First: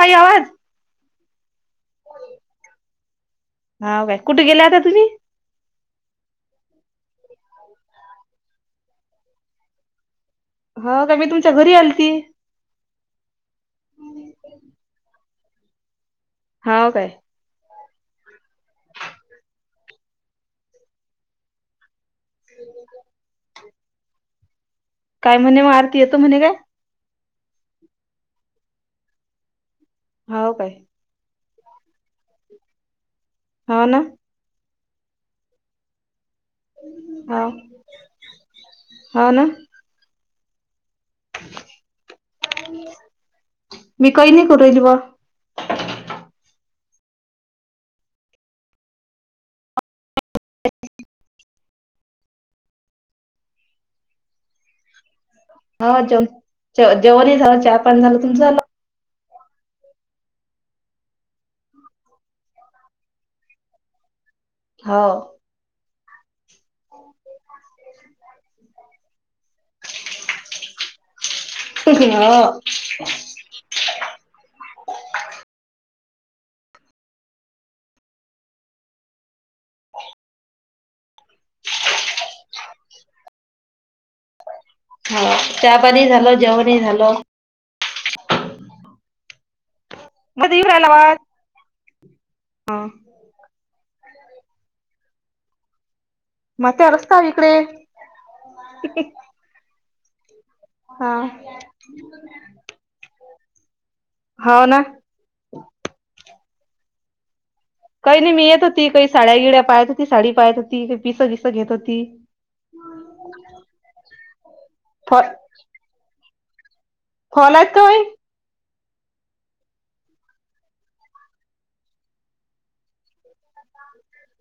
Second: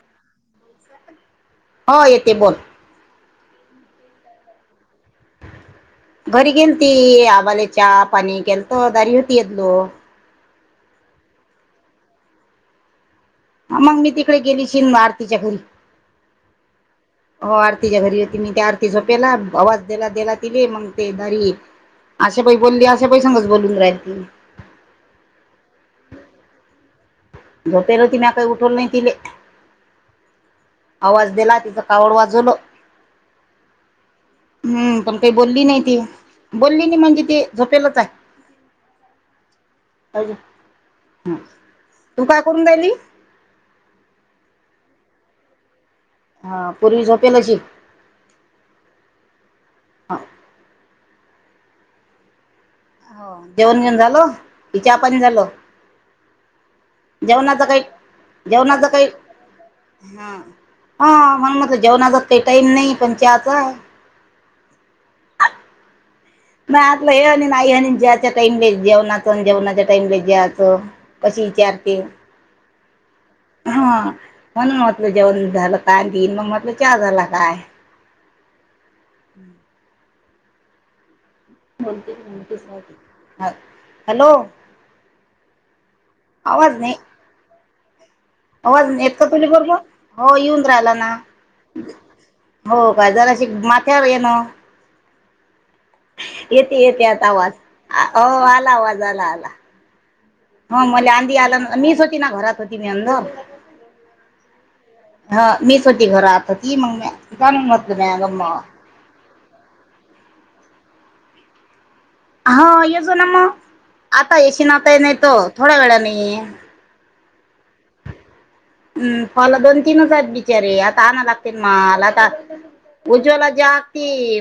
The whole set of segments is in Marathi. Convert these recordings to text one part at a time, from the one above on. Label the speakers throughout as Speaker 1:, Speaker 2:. Speaker 1: काई आवाज
Speaker 2: होा येते बोल
Speaker 1: हा बाय कुठ गेल्या होता तुम्ही
Speaker 2: घरी गेलती आबाले चा पाणी केेल तर दारी होती यदलो
Speaker 1: हा का मी तुमच्या घरी आलती
Speaker 2: ह मग मी तिकडे गेली शिन आरतीच्या घरी
Speaker 1: हाव काय
Speaker 2: हो आरतीच्या घरी होती मी त्या आरती झोपेला आवाज देला तिले मग ते दारी अशा पायी बोलली अशा पायी संगच बोलून राहिल ती
Speaker 1: काय म्हणे मग आरती येतो म्हणे काय?
Speaker 2: झोपेल तीने आता उठवल नाही तिले
Speaker 1: हाव काय
Speaker 2: आवाज दिला तच कावड वाजवलं.
Speaker 1: हा ना
Speaker 2: हम्म पण काही बोलली नाही ती बोलली नाही म्हणजे ते
Speaker 1: हाव
Speaker 2: झोपेलच आहे
Speaker 1: हाव ना
Speaker 2: अज हम.
Speaker 1: मी काही नाही करू राहिली बुवा
Speaker 2: हा पूर्वी झोपेलशी हा. हो जेवण घेऊन झालो कि चा पाणी झालो.
Speaker 1: ह जेवन जेवानहीं झालं चाहा
Speaker 2: काही
Speaker 1: पाणी झालं तुम झाल.
Speaker 2: जेवणाचं काही हा हा म्हग म जेवणाचा काही टाईम नाही पण चहाचा
Speaker 1: हाव
Speaker 2: नाही आतलं हे आणि नाही ज्यायच्या टाईमला जेवणाच आणि जेवणाच्या टाईमला ज्यायचं कशी विचारते
Speaker 1: [inaudible]
Speaker 2: का दिन मग म्हटलं च झाला काय हम्म हॅलो
Speaker 1: चचापाणी झाल
Speaker 2: आवाज
Speaker 1: जेवण
Speaker 2: नाही
Speaker 1: झाल
Speaker 2: आवाज येत का तुझ बरोबर हो
Speaker 1: मध्ये
Speaker 2: येऊन
Speaker 1: येऊ
Speaker 2: राहिला ना
Speaker 1: आवाज हा
Speaker 2: हो काय जरा अशी माथ्यावर ये ना येते
Speaker 1: माथ्यावर
Speaker 2: येते
Speaker 1: रस्ता
Speaker 2: आता
Speaker 1: इकडे
Speaker 2: आवाज अ आला आवाज आला आला हा मला आंधी आला मीच होती ना घरात होती मी अंद
Speaker 1: हाव ना
Speaker 2: हा मी मीच होती घरात होती मग म्या काण मत
Speaker 1: काही नाही मी
Speaker 2: नागमा
Speaker 1: येत होती काही साड्या गिड्या पाहत होती साडी पाहत होती पिसं बिस घेत होती
Speaker 2: हा येजो ना मग आता येश ना आताय नाही
Speaker 1: फॉल
Speaker 2: तो थोड्या वेळा नाही
Speaker 1: फॉल आहेत काय
Speaker 2: फॉल दोन-तीनच आहेत बिचारे आणायला लागतील मला उज्ज्वला जा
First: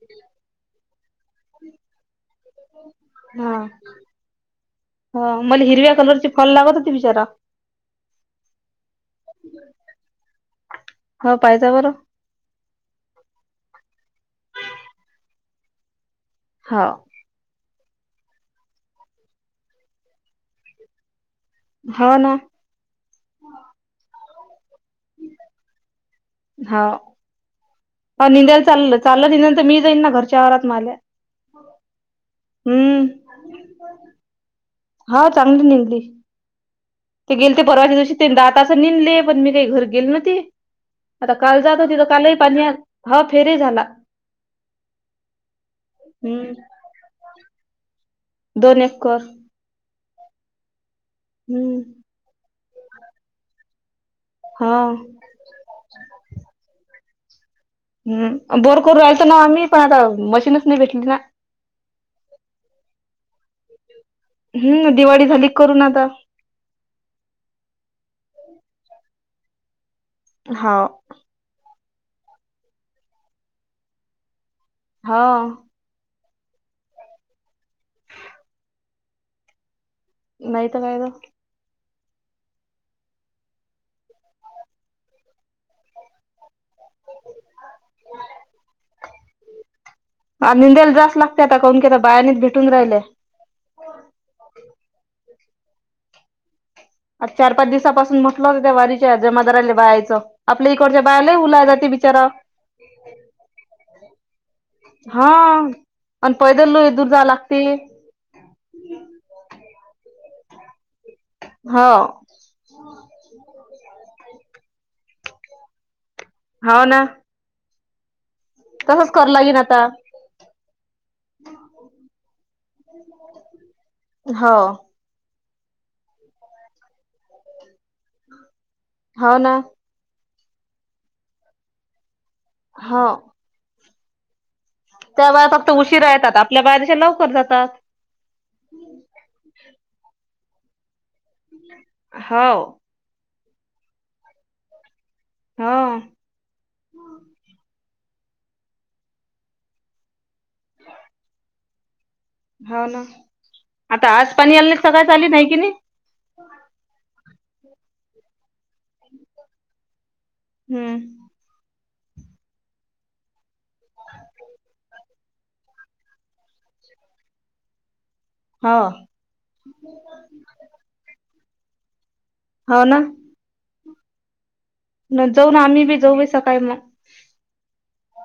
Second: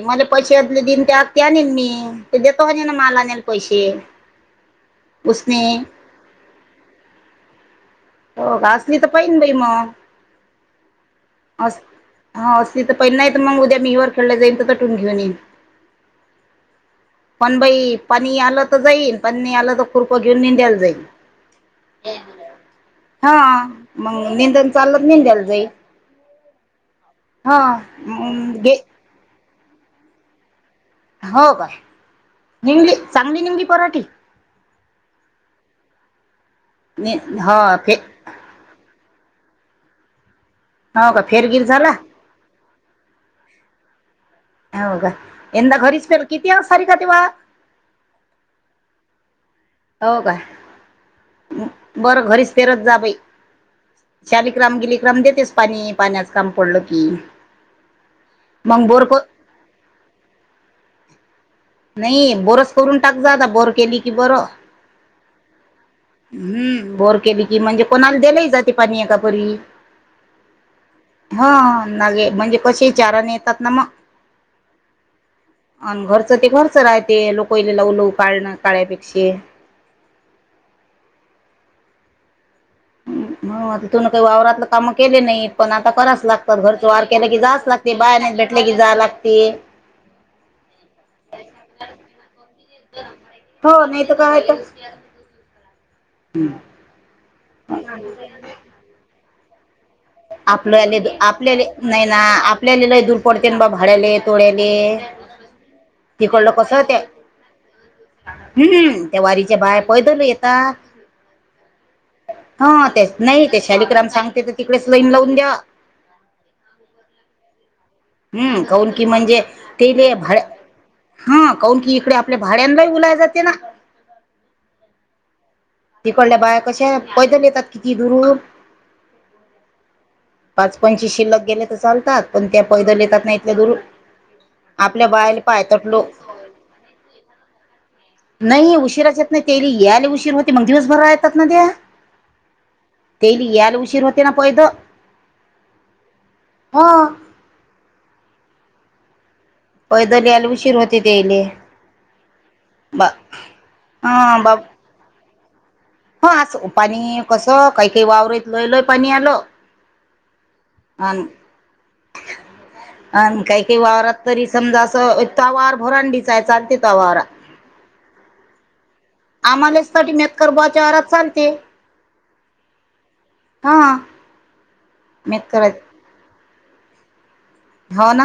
Speaker 2: मला पैसेले दिन त्या आ ते आणल मी ते देतो होणे ना मला आणल पैसे
Speaker 1: हा मला
Speaker 2: उसने
Speaker 1: हिरव्या कलरचे फॉल लागत होते विचारा
Speaker 2: हो घासली तर पाहि ना बाई मग
Speaker 1: हो पाहिजा
Speaker 2: अस
Speaker 1: बरं
Speaker 2: हा अस त तर पहिले नाही तर मग उद्या मी वरखडला जाईल मी घेऊन ये
Speaker 1: हो
Speaker 2: पण बाई पाणी आलं तर जाईन पाणी आलं तर कृपा घेऊन इंद्याला दे
Speaker 1: हो ना
Speaker 2: हा मग निंदन चालल निेंदायला जाई
Speaker 1: हा
Speaker 2: मग
Speaker 1: निंदायला
Speaker 2: घे
Speaker 1: चाललं चाललं निेल तर मी जाईन ना घरच्याव वावरात मला
Speaker 2: हो काय निंगली
Speaker 1: हम्
Speaker 2: चांगली निंगली पराठी.
Speaker 1: हा चांगली निघली ते गेले
Speaker 2: हो
Speaker 1: ते
Speaker 2: फे
Speaker 1: परवाच्या दिवशी त्यां आता असं निेघले पण मी काही घर गेल न ते
Speaker 2: हो का
Speaker 1: आता काल
Speaker 2: फेरगीर
Speaker 1: जात
Speaker 2: झाला
Speaker 1: होती तर कालही पाणी हवा फेर झाला
Speaker 2: हो का यंदा घरीच पेल
Speaker 1: हम्म
Speaker 2: किती सारी का ते वा
Speaker 1: दोन एककर
Speaker 2: हो का बरं घरीच फेरत जा बाई
Speaker 1: हा
Speaker 2: शालिक्राम गिलीिक्राम देतेच पाणी पाण्याचं काम पडलं की
Speaker 1: हम् बोर
Speaker 2: मग
Speaker 1: करू
Speaker 2: क
Speaker 1: यायलच ना आम्ही पण आता मशीनच नाही भेटली ना
Speaker 2: नाही बोरस करून टाक जा बोर केली क बर
Speaker 1: हम्म दिवाळी झाली करून आता
Speaker 2: हम्म बोर केली की म्हणजे कोणाला दिल जाते पाणी आहेकापरी
Speaker 1: हा
Speaker 2: नागे म्हणजे कसे चारण येतात ना मग
Speaker 1: हा
Speaker 2: आणि घरचं ते खरच राहते लोक वलेलाव लव काढणं काळ्यापेक्षे
Speaker 1: नाहीत कायदा
Speaker 2: तिथून काही वावरातलं काम केले नाही पण आता कराच लागत घरच वार केलं की जाच लागते बाहेर नाही भेटले कि जा लागते
Speaker 1: ह निंदायला जास्त लागते आता काून कीता बायानेत भेटून राहिल
Speaker 2: ह हम्म
Speaker 1: आता चार पाच दिवसापासून म्हटलं होत त्या वारीच्या जमादरा
Speaker 2: आपल्याले आपल्या नाही ना
Speaker 1: बिचारा
Speaker 2: आपल्याला लय दूर पडते ना बा भाड्याले तोड्याले
Speaker 1: हा प पैदल लो दूर जा लागते
Speaker 2: हम्म् त्या वारीच्या बाहे पैदल येेत
Speaker 1: हो
Speaker 2: हा नाही ते शालिक्राम सांगते तिकडेच लाईन लावून द्या
Speaker 1: हाव ना
Speaker 2: हम्म कौन की
Speaker 1: तसच करू
Speaker 2: म्हणजे
Speaker 1: लागेन आता
Speaker 2: ते म भाड्या हा कौन की इकडे आपल्या भाड्यांना बोलायला जाते ना
Speaker 1: होा
Speaker 2: तिकडल्या बाया कशा पैदल येतात किती दुरू न
Speaker 1: हाव ना
Speaker 2: पाच पंची शिल्लक गेले तर चालतात पण त्या पैदल
Speaker 1: हो
Speaker 2: येतात ना इथल्या दूरून
Speaker 1: त्या बया फक्त उशीरा येतात आपल्या बाया तशा लवकर जातात.
Speaker 2: नई उशीराच्या येत नाही ते या आले उशीर होते मग दिवसभर राय
Speaker 1: हाव
Speaker 2: तेली याला उशीर होते ना पैद
Speaker 1: हो
Speaker 2: हो.. पैदल याला उशीर होते त्याले.
Speaker 1: हाव ना आता आज पण याल सगळ चाली नाही कि नाही
Speaker 2: ह असं पाणी कसं काही काही वावरत लय लय पाणी आलं.
Speaker 1: हम्म
Speaker 2: अन
Speaker 1: [unintelligible]
Speaker 2: आणि काय काय वावरात तरी समजा असं तवार भरांडीचाय चालते त वारात
Speaker 1: [inaudible] हो
Speaker 2: आम्हालेच साठी मेतकरबुवाच्या घरात चालते.
Speaker 1: हो ना
Speaker 2: हा
Speaker 1: न जाऊन
Speaker 2: मेतकर
Speaker 1: आम्ही बी जाऊ बाई सकाळी मग
Speaker 2: होव ना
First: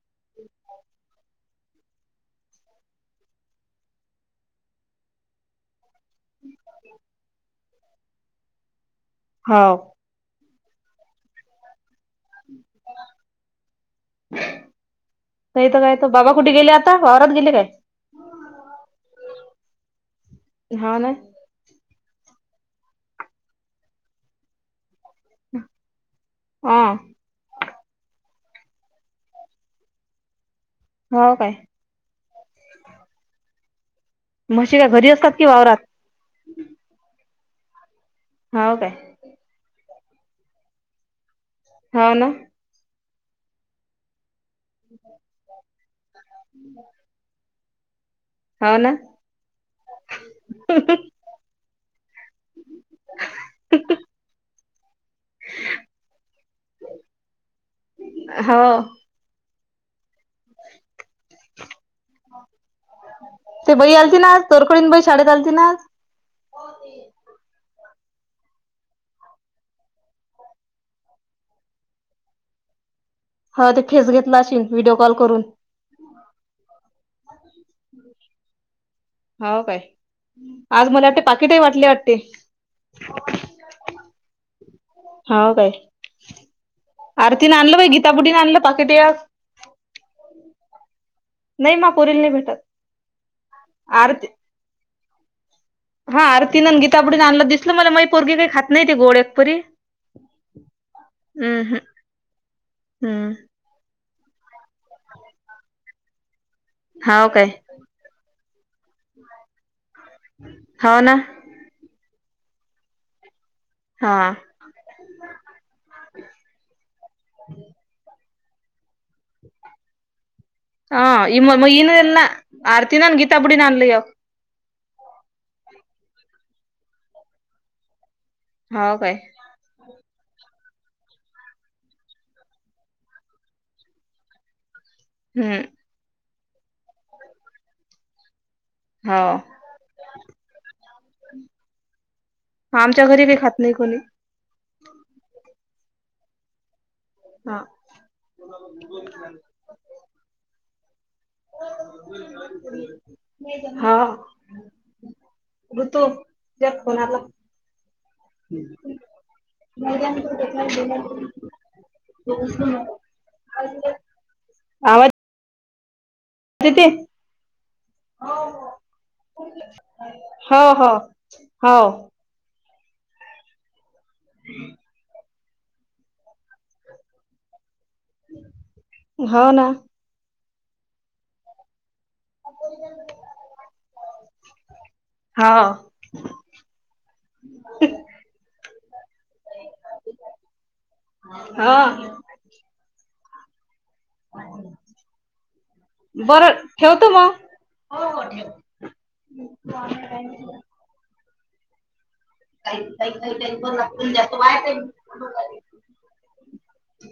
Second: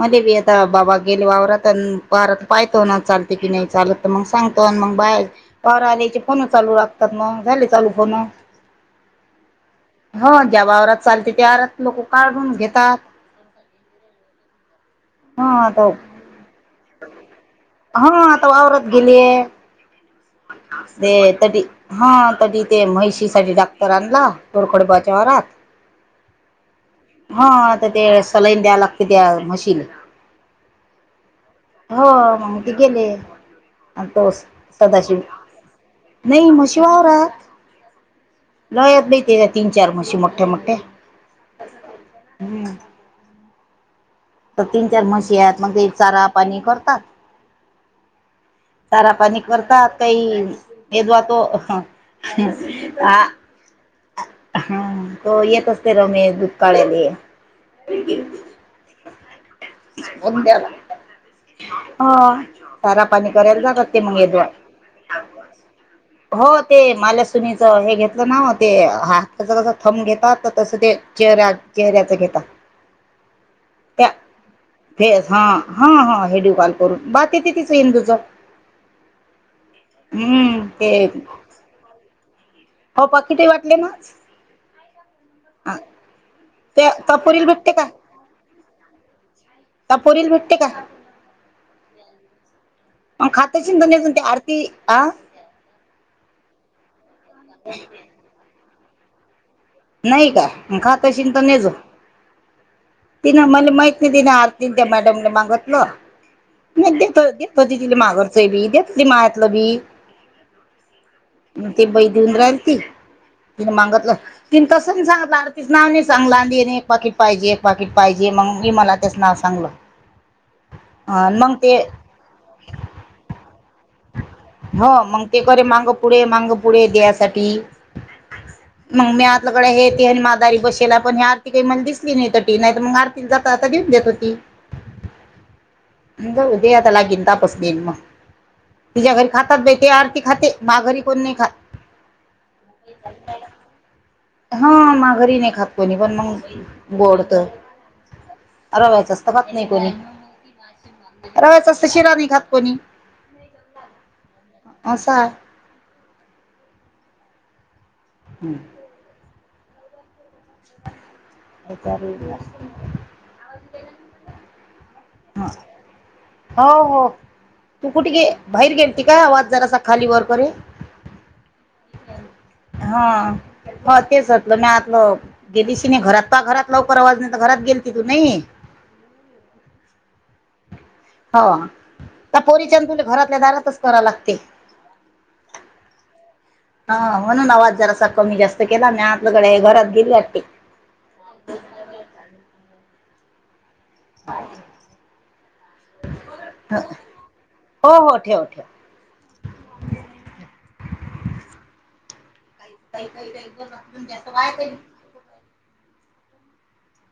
Speaker 2: मले बी आता बाबा गेले वावरात अन् वारात पायेतो ना चालते की नाही चालत तर मग सांगतो. पण मग बाहेर पौर आल्याची फोन चालू लागतात मग झाले चालू फोन
Speaker 1: हाव
Speaker 2: त्या वावरात चालते त्या वावरात लोक काढून घेतात. हा
Speaker 1: नाही तर
Speaker 2: आता
Speaker 1: काय तर बाबा कुठे? गेले आता वावरात गेले काय?
Speaker 2: हा आता वावरात गेलीये
Speaker 1: हाव
Speaker 2: ते
Speaker 1: ना
Speaker 2: तडी हा तडी ते म्हहिशी साठी डाक्टर आणला तोडखोडबाज त्योहारात
Speaker 1: हा
Speaker 2: हा आता ते चलाईन द्याय लागते त्या म्हशीले
Speaker 1: हाव काय
Speaker 2: हो मग ते गेले अन् तोस
Speaker 1: म्हशी काय घरी
Speaker 2: सदाशिव
Speaker 1: असतात की वावरात
Speaker 2: नाही म्हशी वावरात
Speaker 1: हाव काय
Speaker 2: लयेत नही तेज्या तीन चार म्हशी मोठ्या मोठ्या
Speaker 1: हाव ना
Speaker 2: हम्म तर तीन चार म्हशी आहेत मग ते चारा पाणी करतात.
Speaker 1: हाव ना
Speaker 2: चारा पाणी करतात काही मेदवा तो हम आ हा तो येत असते रमेश दुध काढाले
Speaker 1: हो
Speaker 2: म्हंद्याला हाे चारा पाणी करायला जातात
Speaker 1: बाई
Speaker 2: ते मंग
Speaker 1: आलती ना आज
Speaker 2: येदवा
Speaker 1: तोरकडीन बाई शाळेत आलती ना आज
Speaker 2: हो ते माल्या सुनीच मी घेतलं ना वो ते हात कस कसं थंब घेतात तस ते चेहऱ्या चेहऱ्याच घेतात
Speaker 1: हो ते
Speaker 2: त्या
Speaker 1: फेस घेतला अशीन व्हिडिओ कॉल
Speaker 2: फेस
Speaker 1: करून
Speaker 2: हा हा हा हिडीओ कॉल करून बा ति ति तिच इंदुच
Speaker 1: हाव काय आज
Speaker 2: ते
Speaker 1: मला वाटते पाकिटही वाटली वाटते
Speaker 2: हो पाकिटही वाटले नाआज
Speaker 1: हाव काय
Speaker 2: ते तपोरील
Speaker 1: आरती न
Speaker 2: भेटते
Speaker 1: आणल बाई गीताबुड्डीन आणल पाकेट आज
Speaker 2: का पोरीला भेटते का?
Speaker 1: नाही मा पोरीला नाही भेटत
Speaker 2: खातंं शिधं नय त्या आरती अ
Speaker 1: हा आरतीनं अन गीताबुडीनं आणलं दिसलं मला माही पोरगी काही खात नाही ते गोड एक परी
Speaker 2: नाही का म खातशी तर नजो
Speaker 1: हम्म हम्म
Speaker 2: तिन मला माहि तिने आरतीन त्या मॅडम मागतलं नाही देत
Speaker 1: हाव
Speaker 2: द
Speaker 1: काय
Speaker 2: त तिला मागत.. बी देतली मायातलं बी.
Speaker 1: हा ना.
Speaker 2: ते बाई देऊन राहिल ती तिने
Speaker 1: हा
Speaker 2: मागतलं. कस सांगच नाव सांगला एक पाकीिट पाहिजे एक पाकीिट पाहिजे. जे मग मी मला त्याचं नाव सांगल.
Speaker 1: हा इ म म इन एला आरतीनन गीता बुडी नानलय..
Speaker 2: हो मग ते करे मांग पुढे मांग पुढे दयसाठी..
Speaker 1: हो काय.
Speaker 2: हे आणि मादारी बसेला पण हे आरती काही म दिसली नाही ती नाही तर मग आरती जात दिऊन देत होती.
Speaker 1: हम्म.
Speaker 2: अ उदयतला गिंदा पसदन म.. तिच्या्या
Speaker 1: हो
Speaker 2: घरी खातात बाई ते आरती खाते मा घरी कोण नाही खात.
Speaker 1: हा आमच्या घरी बी खात नाही कोणी.
Speaker 2: हा मा घरी नाही खात पोणी पण मग.. गोडत
Speaker 1: हा
Speaker 2: रवायचं असत पात नाही कोणी. रव्याच असतं शिरा नाही खात कोणी
Speaker 1: हा.
Speaker 2: असं आहे
Speaker 1: ऋतू त्या कोोणाला. ह.. ब.. आवाज..
Speaker 2: हो
Speaker 1: तिथे
Speaker 2: हो. तू कुठे गे बाहेर गेलती का आवाज जरासा खाली वर करे.
Speaker 1: हो हो [inaudible]
Speaker 2: हा तेच होतलं मी आतलं. गेलीशी नाही घरात प घरात लवकर आवाज नाही तर घरात गेली..
Speaker 1: होा ना.
Speaker 2: हा. त्या पोरी चांदूला घरातल्या दारातच करा लागते.
Speaker 1: हो
Speaker 2: हा म्हणून आवाज जरा अस कमी जास्त केला मी आतल्याकडे घरात गेली.
Speaker 1: हा.
Speaker 2: ह.
Speaker 1: बरं ठेवतो
Speaker 2: हो हो ठेव
Speaker 1: मग.
Speaker 2: ठेव
Speaker 1: [inaudible] काही काही काही त्यां जास्त बाहेर.. ह..